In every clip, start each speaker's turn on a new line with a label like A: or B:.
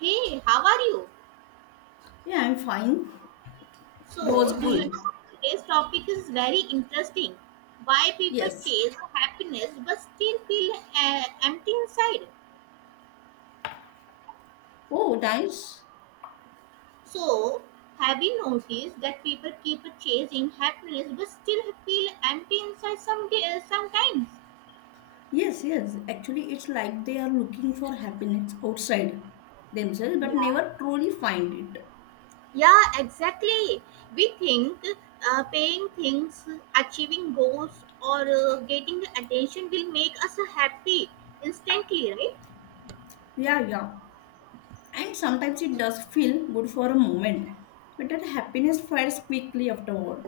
A: Hey, how are you?
B: Yeah, I'm fine. It was
A: So, do you
B: good.
A: know today's topic is very interesting? Why people
B: Yes.
A: chase happiness but still feel empty inside?
B: Oh, nice.
A: So, have you noticed that people keep chasing happiness but still feel empty inside some day, sometimes?
B: Yes, yes. Actually, it's like they are looking for happiness outside themselves but
A: Yeah.
B: never truly find it.
A: Yeah, exactly. We think paying things, achieving goals, or getting attention will make us happy instantly, right?
B: Yeah, yeah. And sometimes it does feel good for a moment, but that happiness fades quickly afterward.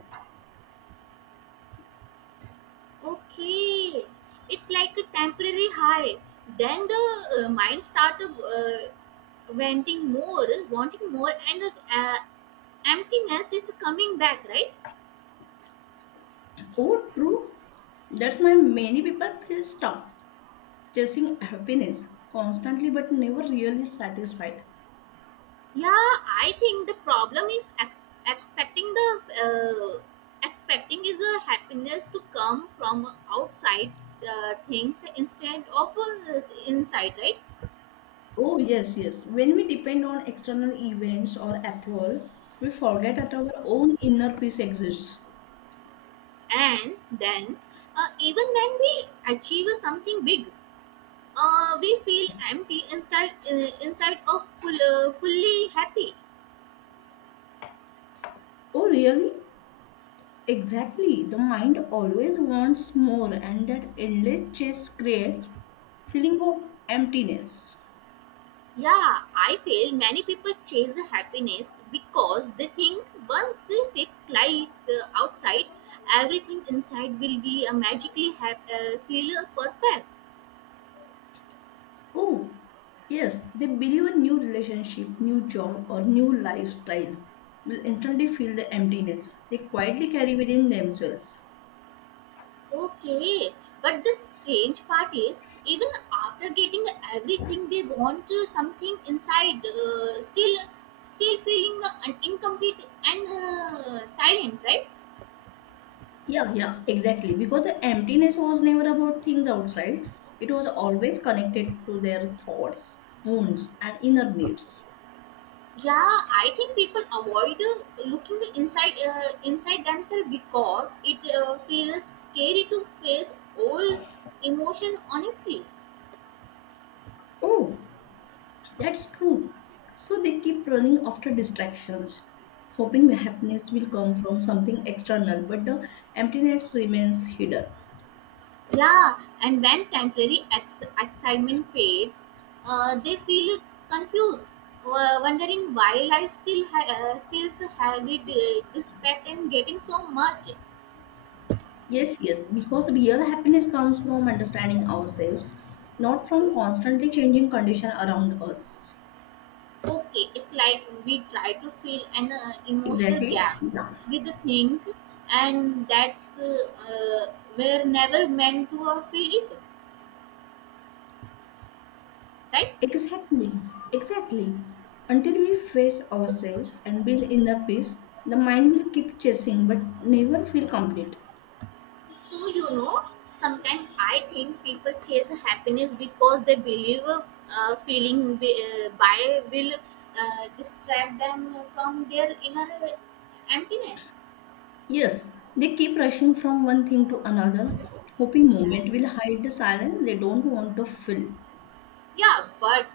A: Okay, it's like a temporary high. Then the mind start wanting more, and the emptiness is coming back, right?
B: Oh, true. That's why many people feel stuck chasing happiness constantly but never really satisfied.
A: Yeah, I think the problem is expecting the expecting is a happiness to come from outside things instead of inside, right?
B: Oh, yes, yes. When we depend on external events or approval, we forget that our own inner peace exists.
A: And then even when we achieve something big we feel empty instead inside of full, fully happy.
B: Oh, really? Exactly. The mind always wants more, and that endless chase creates feeling of emptiness.
A: Yeah, I feel many people chase happiness because they think once they fix life outside, everything inside will be magically feel perfect.
B: Oh, yes. They believe a new relationship, new job, or new lifestyle will instantly fill the emptiness they quietly carry within themselves.
A: Okay, but the strange part is even after getting everything they want, something inside still still feeling incomplete and silent, right?
B: Yeah, yeah, exactly. Because the emptiness was never about things outside, it was always connected to their thoughts, wounds, and inner needs.
A: Yeah, I think people avoid looking inside inside themselves because it feels scary to face all emotion honestly.
B: Oh, that's true. So they keep running after distractions, hoping happiness will come from something external, but the emptiness remains hidden.
A: Yeah, and when temporary excitement fades, they feel confused, wondering why life still feels heavy despite and getting so much.
B: Yes, yes, because real happiness comes from understanding ourselves, not from
A: Okay.
B: constantly changing condition around us.
A: Okay, it's like we try to fill an emotional
B: Exactly.
A: gap
B: Yeah.
A: with the thing, and that's we're never meant to feel it, right?
B: Exactly, exactly. Until we face ourselves and build inner peace, the mind will keep chasing but never feel complete.
A: So you know, sometimes I think people chase happiness because they believe feeling by will distract them from their inner emptiness.
B: Yes, they keep rushing from one thing to another, hoping
A: Yeah.
B: moment will hide the silence they don't want to fill.
A: Yeah, but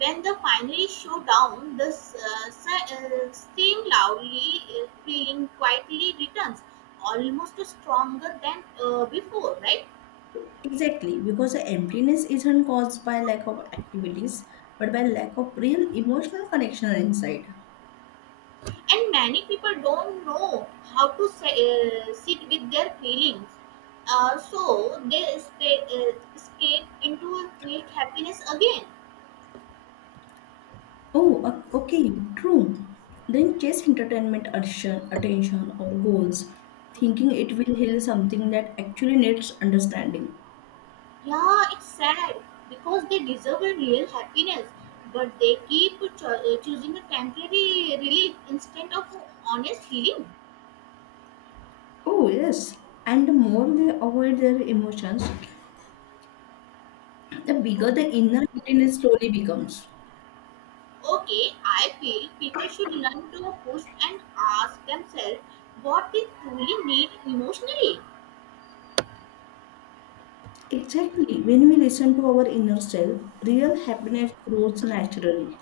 A: when the finally show down, the same loudly feeling quietly returns, almost stronger than before, right?
B: Exactly, because the emptiness isn't caused by lack of activities, but by lack of real emotional connection inside.
A: And many people don't know how to say, sit with their feelings, so they stay, escape into a fake happiness again.
B: Oh, okay, true. Then chase entertainment attention, attention or goals, thinking it will heal something that actually needs understanding.
A: Yeah, it's sad because they deserve a real happiness, but they keep choosing a temporary relief instead of honest healing.
B: Oh, yes. And the more they avoid their emotions, the bigger
A: O-
B: the inner happiness slowly becomes.
A: Okay, I feel people should learn to push and ask themselves what they truly need emotionally.
B: Exactly. When we listen to our inner self, real happiness grows naturally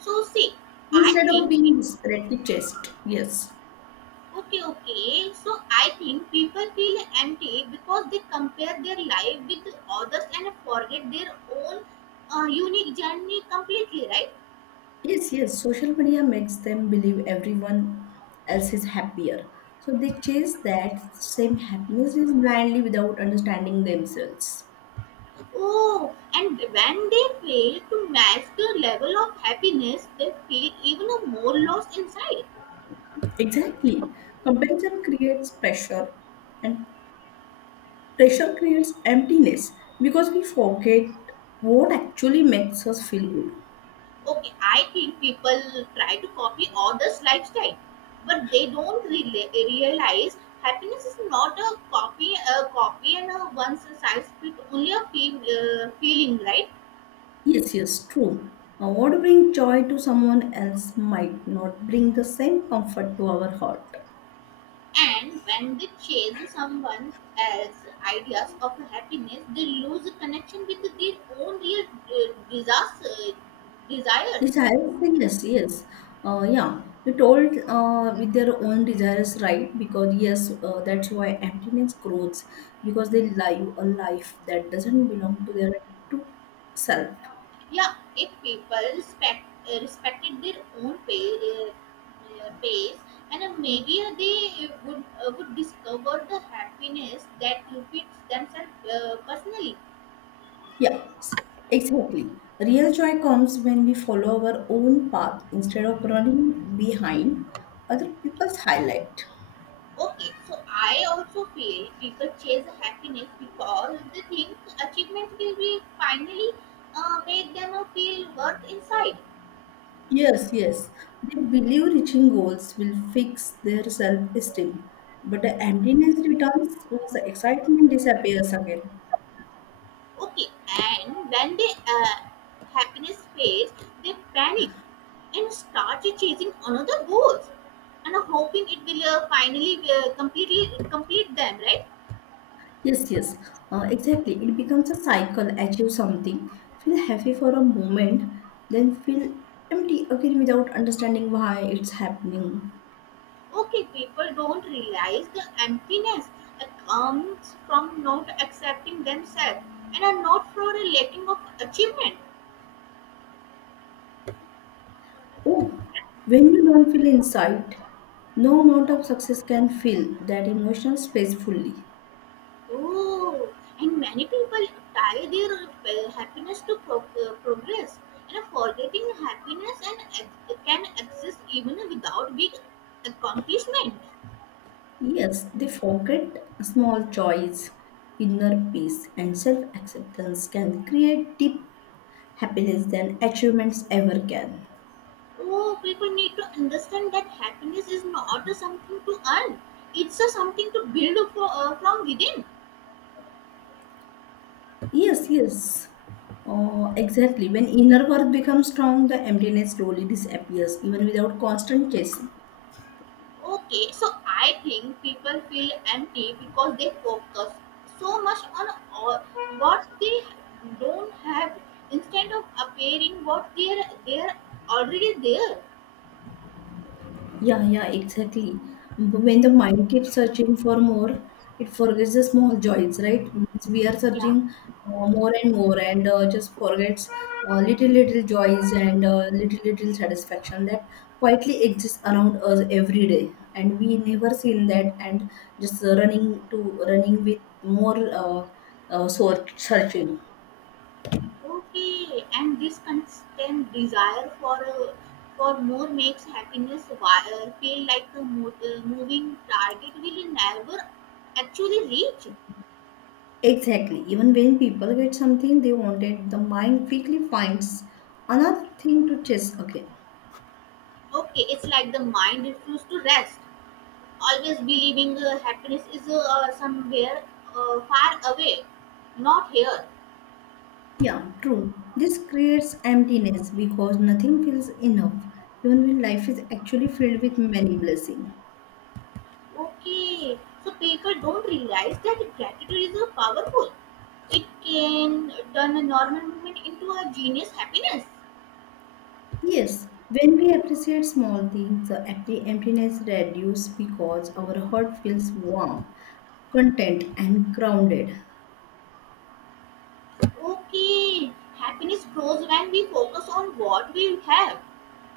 A: So, see, I
B: instead of
A: think,
B: being desperately chased. Yes.
A: okay, so I think people feel empty because they compare their life with others and forget their own unique journey completely, right?
B: Yes, yes. Social media makes them believe everyone else is happier. So they chase that same happiness is blindly without understanding themselves.
A: Oh, and when they fail to match the level of happiness, they feel even a more loss inside.
B: Exactly. Comparison creates pressure and pressure creates emptiness because we forget what actually makes us feel good.
A: Okay, I think people try to copy others' lifestyle, but they don't realize happiness is not a copy, a copy and a one size fit only a feel, feeling, right?
B: Yes, yes, true. What brings joy to someone else might not bring the same comfort to our heart.
A: And when they chase someone else's ideas of happiness, they lose connection with their own real desires, uh, desires.
B: Desires, yes, yes. Yeah, you told with their own desires, right? Because, yes, that's why emptiness grows because they live a life that doesn't belong to their true self.
A: Yeah, if people respect respected their own pace, and maybe they would discover the happiness that fits themselves personally.
B: Yeah, s- exactly. Real joy comes when we follow our own path instead of running behind other people's highlight.
A: Okay, so I also feel people chase happiness because they think achievements will be finally make them feel worth inside.
B: Yes, yes. They believe reaching goals will fix their self-esteem, but the emptiness returns once the excitement disappears again.
A: Okay, and when they uh, happiness fades, they panic and start chasing another goals and hoping it will finally completely complete them, right?
B: Yes, yes. Exactly. It becomes a cycle. Achieve something, feel happy for a moment, then feel empty again without understanding why it's happening.
A: Okay, people don't realize the emptiness that comes from not accepting themselves and are not for a lacking of achievement.
B: Oh, when you don't feel inside, no amount of success can fill that emotional space fully.
A: Oh, and many people tie their happiness to progress and forgetting happiness and can exist even without big accomplishment.
B: Yes, they forget small joys, inner peace, and self acceptance can create deep happiness than achievements ever can.
A: Oh, people need to understand that happiness is not something to earn; it's a something to build for, from within.
B: Yes, yes. Oh, exactly. When inner worth becomes strong, the emptiness slowly disappears, even without constant chasing.
A: Okay, so I think people feel empty because they focus so much on all, what they don't have instead of appearing what they're already there.
B: Yeah, yeah, exactly. But when the mind keeps searching for more, it forgets the small joys, right? Means we are
A: Yeah.
B: searching more and more, and just forgets little, little joys and little, little satisfaction that quietly exists around us every day. And we never seen that, and just running to running with more searching.
A: Okay, and this constant desire for for more makes happiness wire feel like a moving target will never actually reach.
B: Exactly. Even when people get something they wanted, the mind quickly finds another thing to chase again.
A: Okay, it's like the mind refuses to rest, always believing happiness is somewhere far away, not here.
B: Yeah, true. This creates emptiness because nothing feels enough, even when life is actually filled with many blessings.
A: Okay, so people don't realize that gratitude is powerful. It can turn a normal moment into a genius happiness.
B: Yes, when we appreciate small things, the empty emptiness reduces because our heart feels warm, content, and grounded.
A: Okay, happiness grows when we focus on what we have,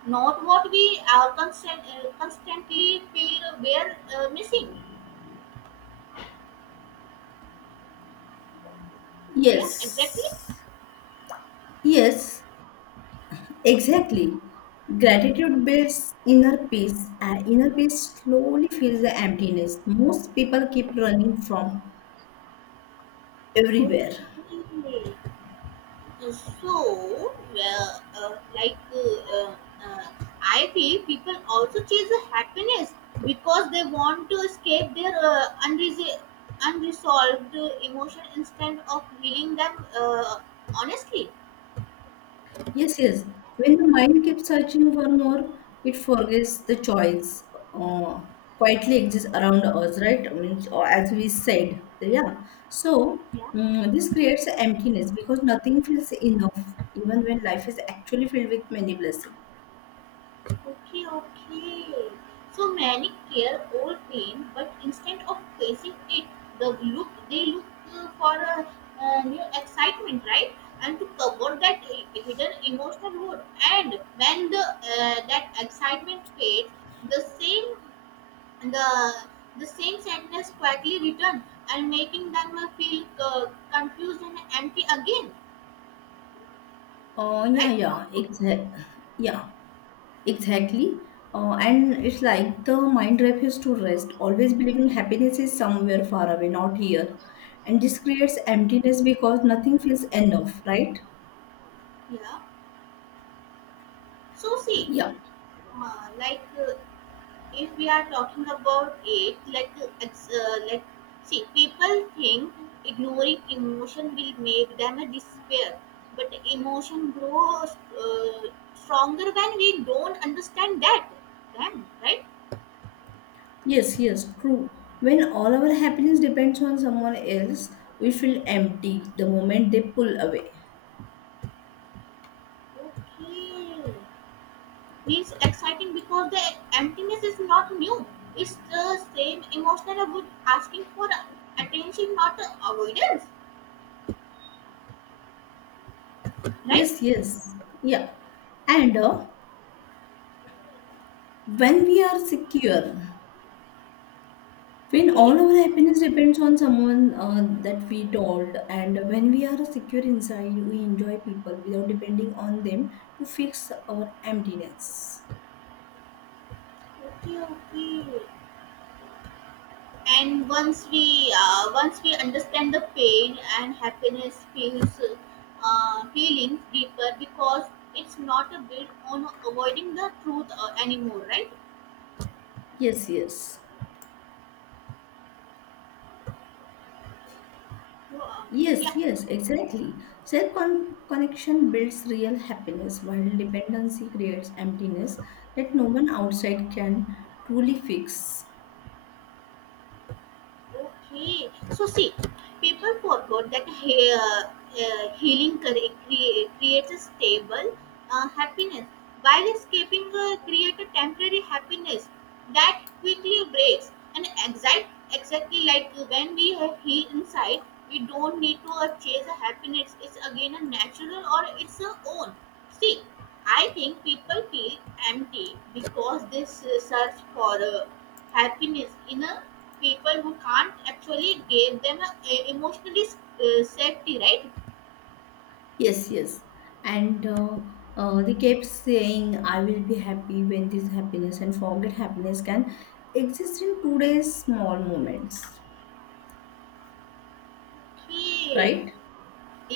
A: not what we are constantly feel we are missing. Yeah, exactly.
B: Yes, yes, exactly. Gratitude builds inner peace, and inner peace slowly fills the emptiness. Most people keep running from
A: Okay.
B: everywhere.
A: Uh, So, uh, I feel people also chase happiness because they want to escape their unresolved emotion instead of healing them honestly.
B: Yes, yes. When the mind keeps searching for more, it forgets the choice uh, quietly exists around us, right? I mean, or as we said, yeah. So
A: Yeah.
B: this creates emptiness because nothing feels enough, even when life is actually filled with many blessings.
A: Okay, okay. So many care old pain, but instead of facing it, the look they look for a, uh, new excitement, right? And to cover that hidden emotional wound. And when the that excitement fades, the same the the same sadness quietly return and making them feel confused and empty again,
B: Oh, yeah,
A: right?
B: yeah, exactly. Yeah. Exactly. And it's like the mind refuses to rest, always believing happiness is somewhere far away, not here. And this creates emptiness because nothing feels enough, right?
A: Yeah. So see,
B: Yeah.
A: uh, like uh, if we are talking about it, like it's, like see, people think ignoring emotion will make them a despair, but emotion grows stronger when we don't understand that them, right?
B: Yes, yes, true. When all our happiness depends on someone else, we feel empty the moment they pull away.
A: Okay, feels exciting because the emptiness is not new. It's the same emotional about asking for attention, not avoidance, right?
B: Yes, yes. Yeah. And when we are secure, when
A: Okay,
B: all our happiness depends on someone that we told, and when we are secure inside, we enjoy people without depending on them to fix our emptiness.
A: okay. And once we once we understand the pain and happiness feels feelings deeper because it's not a bit on avoiding the truth anymore, right?
B: Yes, yes.
A: So,
B: Yes,
A: yeah.
B: yes, exactly. Self connection builds real happiness, while dependency creates emptiness that no one outside can truly fix.
A: Okay, so see, people forgot that healing creates a stable happiness, while escaping creates a temporary happiness that quickly breaks. And exact, exactly like when we have heal inside, we don't need to chase a happiness. It's again a natural or it's a own. See, I think people feel empty because they search for happiness in a people who can't actually give them a emotionally safety, right?
B: Yes, yes. And they kept saying, I will be happy when this happiness, and forget happiness can exist in today's small moments,
A: Okay.
B: right?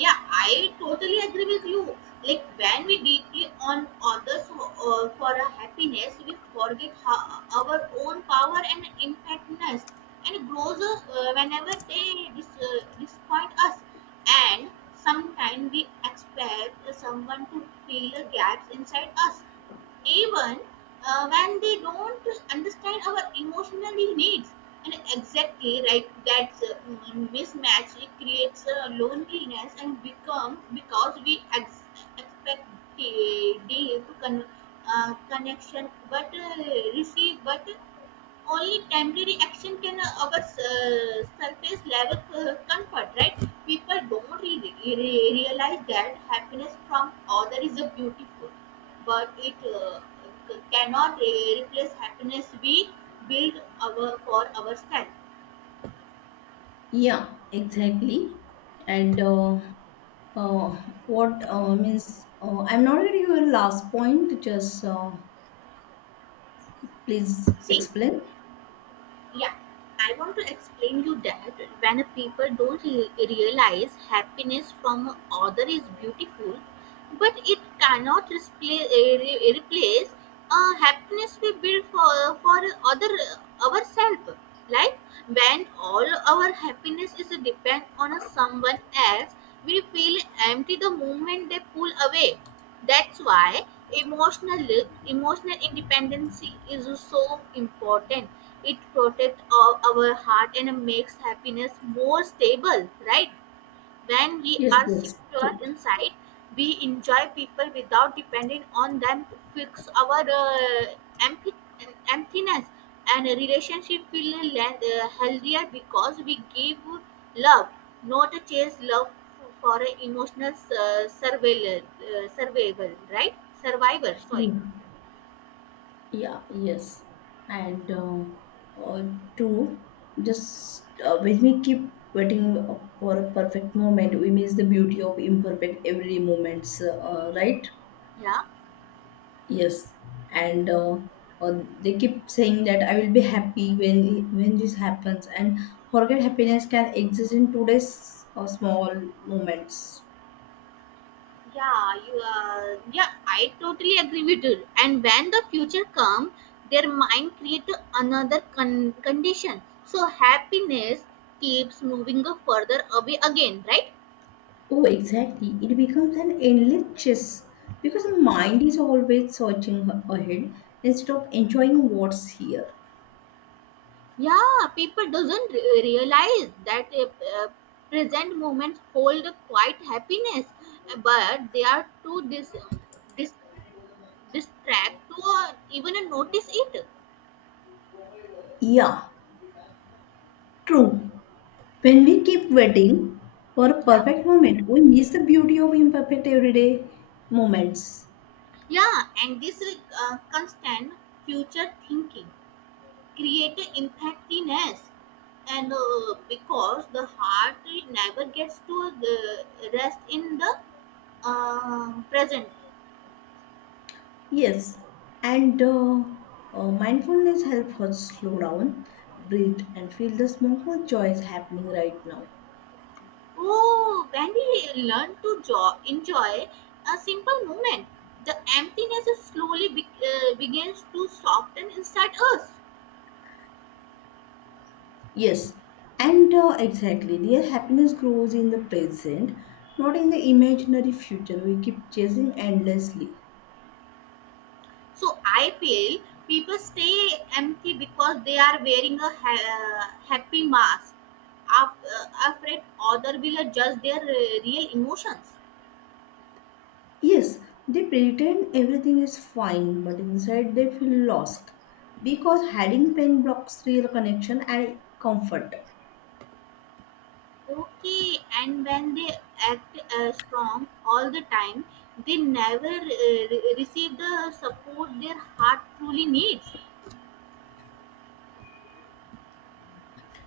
A: Yeah, I totally agree with you. Like when we deeply on others for a happiness we forget our own power and impactness, and it grows whenever they disappoint us. And sometimes we expect someone to fill the gaps inside us even when they don't understand our emotional needs. And exactly right, that mismatch it creates loneliness and become because we expect the deep connection, but receive but only temporary action can our surface level comfort, right? People don't realize that happiness from other is a beautiful, but it cannot replace happiness we build our for ourselves.
B: Yeah, exactly. And uh, what means, I'm not getting your last point, just please
A: See,
B: explain.
A: yeah, I want to explain you that when people don't realize happiness from other is beautiful, but it cannot display, eh, replace happiness we build for other ourselves. Like when all our happiness is depend on someone else, we feel empty the moment they pull away. That's why emotional emotional independence is so important. It protects our heart and makes happiness more stable, right? When we
B: Yes,
A: are
B: yes.
A: secure inside, we enjoy people without depending on them to fix our empty, emptiness. And a relationship feel healthier because we give love, not chase love for a emotional survival, right? Survivor, sorry.
B: Yeah. Yeah, yes. And uh, two, just when we keep waiting for a perfect moment, we miss the beauty of imperfect every moments, right?
A: Yeah.
B: Yes. And they keep saying that I will be happy when this happens, and forget happiness can exist in today's small moments.
A: Yeah, you yeah, I totally agree with you. And when the future comes, their mind create another condition. So happiness keeps moving further away again, right?
B: Oh, exactly. It becomes an endless chess because the mind is always searching ahead instead of enjoying what's here.
A: Yeah, people doesn't realize that present moments hold quite happiness, but they are too dis- distract to even notice it.
B: Yeah, true. When we keep waiting for a
A: Yeah,
B: perfect moment, we miss the beauty of imperfect everyday moments.
A: yeah, and this constant future thinking creating empathiness, and because the heart never gets to the rest in the present.
B: Yes, and mindfulness helps us slow down, breathe, and feel the small joys happening right now.
A: Oh, when we learn to enjoy a simple moment the emptiness is slowly begins to soften inside us.
B: Yes, and exactly, their happiness grows in the present, not in the imaginary future we keep chasing endlessly.
A: So I feel people stay empty because they are wearing a happy mask, afraid other will judge their real emotions.
B: Yes, they pretend everything is fine, but inside they feel lost because hiding pain blocks real connection and comfort.
A: Okay, and when they act strong all the time, they never receive the support their heart truly needs.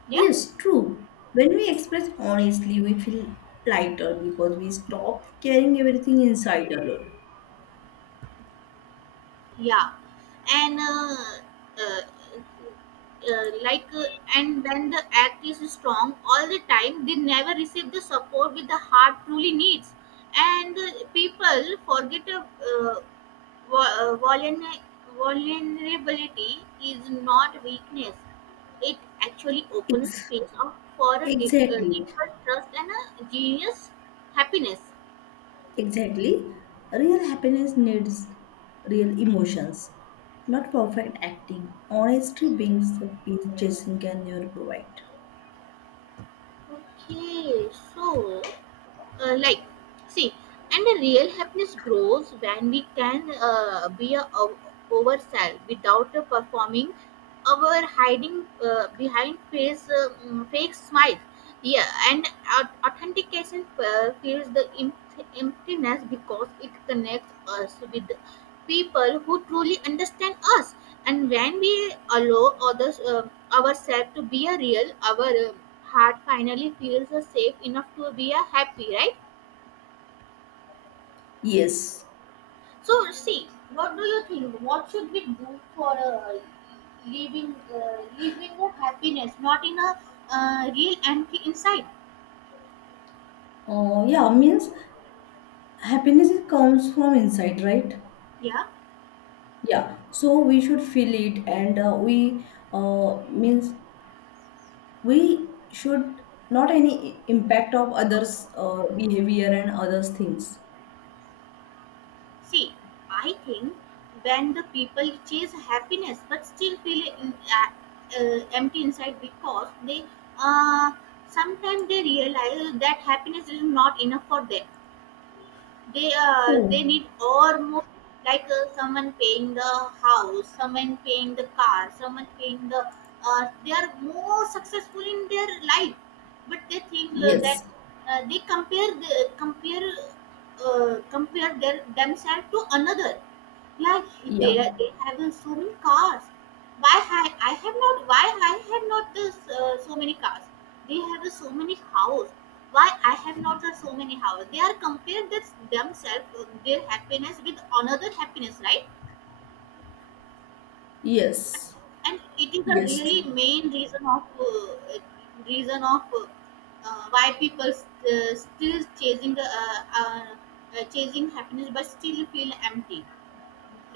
A: Yeah.
B: Yes, true. When we express honestly, we feel lighter because we stop carrying everything inside alone.
A: Yeah, and uh, uh, like uh, and when the act is strong all the time they never receive the support with the heart truly needs, and people forget vu- uh, vulner- vulnerability is not weakness, it actually opens
B: Ex-
A: space up for a deep,
B: Exactly.
A: deeper trust and a genius happiness.
B: Exactly. Real happiness needs real emotions, not perfect acting. Honesty brings the peace chasing can never provide.
A: Okay, so, like see, and the real happiness grows when we can be a, ourselves without performing our hiding behind face fake smiles. Yeah, and authentication feels the emptiness because it connects us with people who truly understand us. And when we allow others, ourselves to be a real, our heart finally feels safe enough to be a happy, right?
B: Yes.
A: So, see, what do you think? What should we do for living living a happiness, not in a real empty inside?
B: Yeah, means happiness it comes from inside, right?
A: Yeah.
B: Yeah. So we should feel it, and we means we should not any impact of others' behavior and others' things.
A: See, I think when the people chase happiness but still feel uh, empty inside because they uh, sometimes they realize that happiness is not enough for them
B: Oh,
A: they need or more like someone paying the house, someone paying the car, someone paying the they are more successful in their life but they think that
B: yes.
A: they compare compare their themselves to another, yeah, they
B: Yeah.
A: they have so many cars. Why I have not? Why I have not this so many cars? They have so many house. Why I have not so many house? They are compared this themselves their happiness with another happiness, right?
B: Yes.
A: And it is a
B: Yes,
A: really
B: true.
A: main reason of why people still chasing the chasing happiness but still feel empty,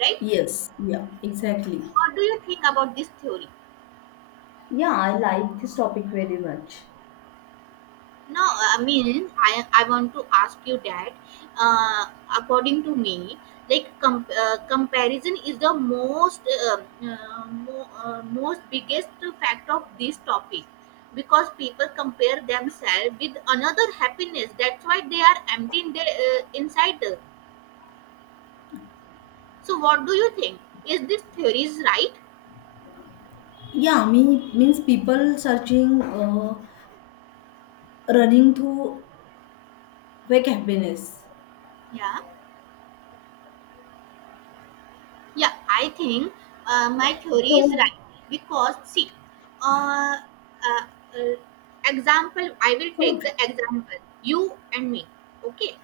A: right?
B: Yes, yeah, exactly.
A: What do you think about this theory?
B: Yeah, I like this topic very much.
A: No, I mean, I want to ask you that, uh, according to me, like comparison is the most uh, most biggest fact of this topic, because people compare themselves with another happiness. That's why they are empty in their inside. So, what do you think? Is this theory is right?
B: Yeah, me means people searching, running to fake happiness.
A: Yeah. Yeah, I think my theory is
B: So,
A: right because see, uh, uh, uh, example. I will
B: so
A: take the example you and me. Okay,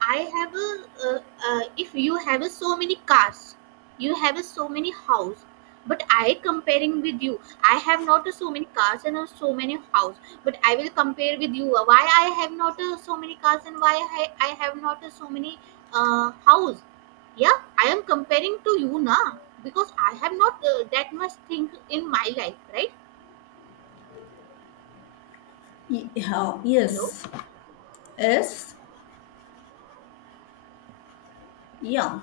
A: I have a, if you have a so many cars, you have a so many house. But I comparing with you, I have not a so many cars and a so many house. But I will compare with you. Why I have not a so many cars and why I have not a so many house? Yeah, I am comparing to you now because I have not that much thing in my life, right?
B: yeah,
A: Hello.
B: yes, yes, yeah,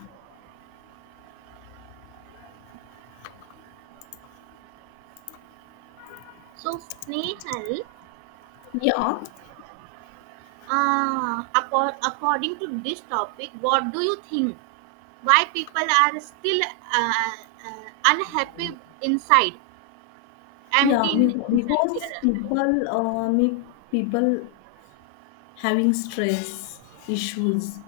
A: So Snehal,
B: yeah,
A: according to this topic, what do you think? Why people are still uh, unhappy inside,
B: yeah.
A: empty inside their
B: Because
A: life?
B: people, me people having stress issues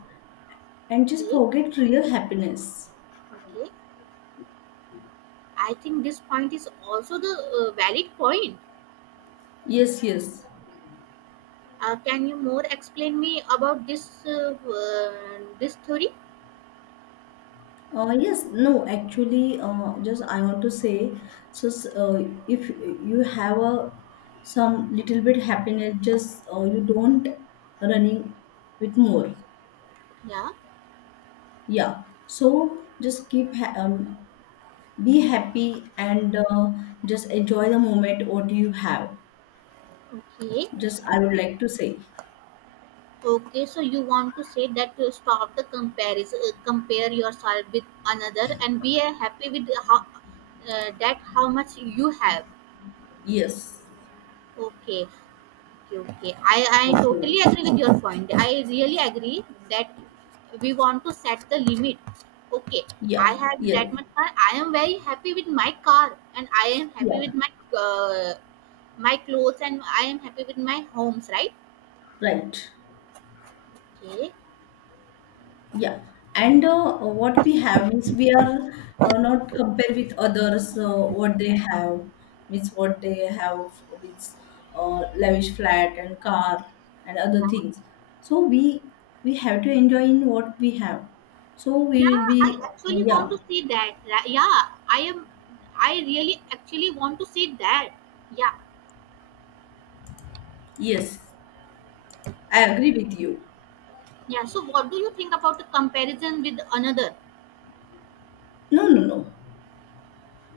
B: and just
A: Okay,
B: forget real happiness.
A: okay, I think this point is also the valid point.
B: Yes, yes.
A: Can you more explain me about this this theory?
B: Yes, no, actually, just I want to say, so if you have a some little bit happiness, just you don't running with more.
A: Yeah.
B: Yeah, so just keep ha be happy and just enjoy the moment what you have.
A: Okay,
B: Just I would like to say,
A: okay, so you want to say that to stop the comparison, compare yourself with another and be happy with how that how much you have.
B: yes,
A: Okay. Okay, okay, I
B: okay.
A: totally agree with your point, I really agree that we want to set the limit. Okay, I
B: Yeah,
A: have
B: yes,
A: that much car, I am very happy with my car and I am
B: yeah,
A: happy with my uh, my clothes and I am happy with my homes, right?
B: right.
A: Okay.
B: Yeah, and what we have means we are not compare with others what they have means what they have means lavish flat and car and other
A: Yeah,
B: things. So we have to enjoy in what we have. So we
A: yeah,
B: will
A: I
B: be,
A: actually want
B: yeah.
A: to see that yeah, I am, I really actually want to see that. Yeah.
B: Yes, I agree with you.
A: Yeah, so what do you think about the comparison with another?
B: No, no, no,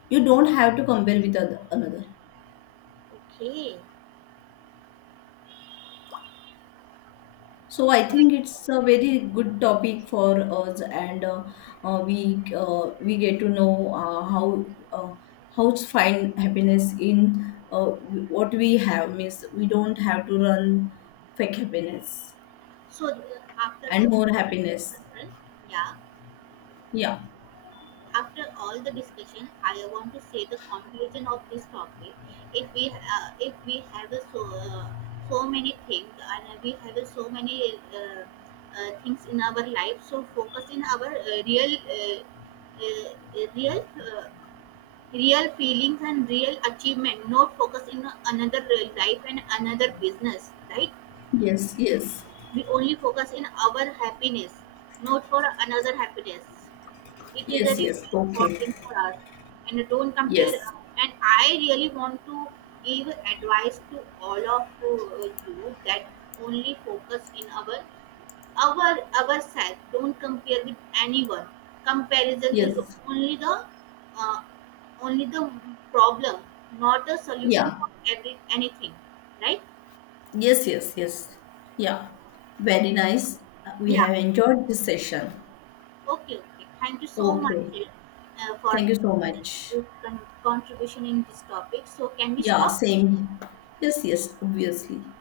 B: you don't have to compare with other, another.
A: Okay,
B: So I
A: so,
B: think it's a very good topic for us, and we get to know uh, how to find happiness in uh, what we have. Means we don't have to run fake happiness
A: so the- after
B: and
A: the
B: more happiness.
A: overall- yeah,
B: Yeah.
A: after all the discussion, I want to say the conclusion of this topic. If we if we have a so uh, so many things and we have a so many things in our life, so focus in our real uh, real uh, real feelings and real achievement. Not focus in another life and another business, right?
B: Yes. Yes.
A: We only focus in our happiness, not for another happiness. It is a
B: Yes.
A: really
B: Yes. Okay.
A: important for us. And don't compare.
B: Yes.
A: And I really want to give advice to all of you that only focus in our ourselves. Don't compare with anyone. Comparison is
B: Yes.
A: only the uh, only the problem, not the solution
B: Yeah.
A: for every anything. Right?
B: Yes. Yes. Yes. Yeah. Very nice. We
A: Yeah.
B: have enjoyed this session.
A: Okay, okay. Thank you so much
B: Okay.
A: for
B: Thank you so much.
A: your contribution in this topic. So, can we
B: Yeah,
A: stop?
B: same. Yes, yes, obviously.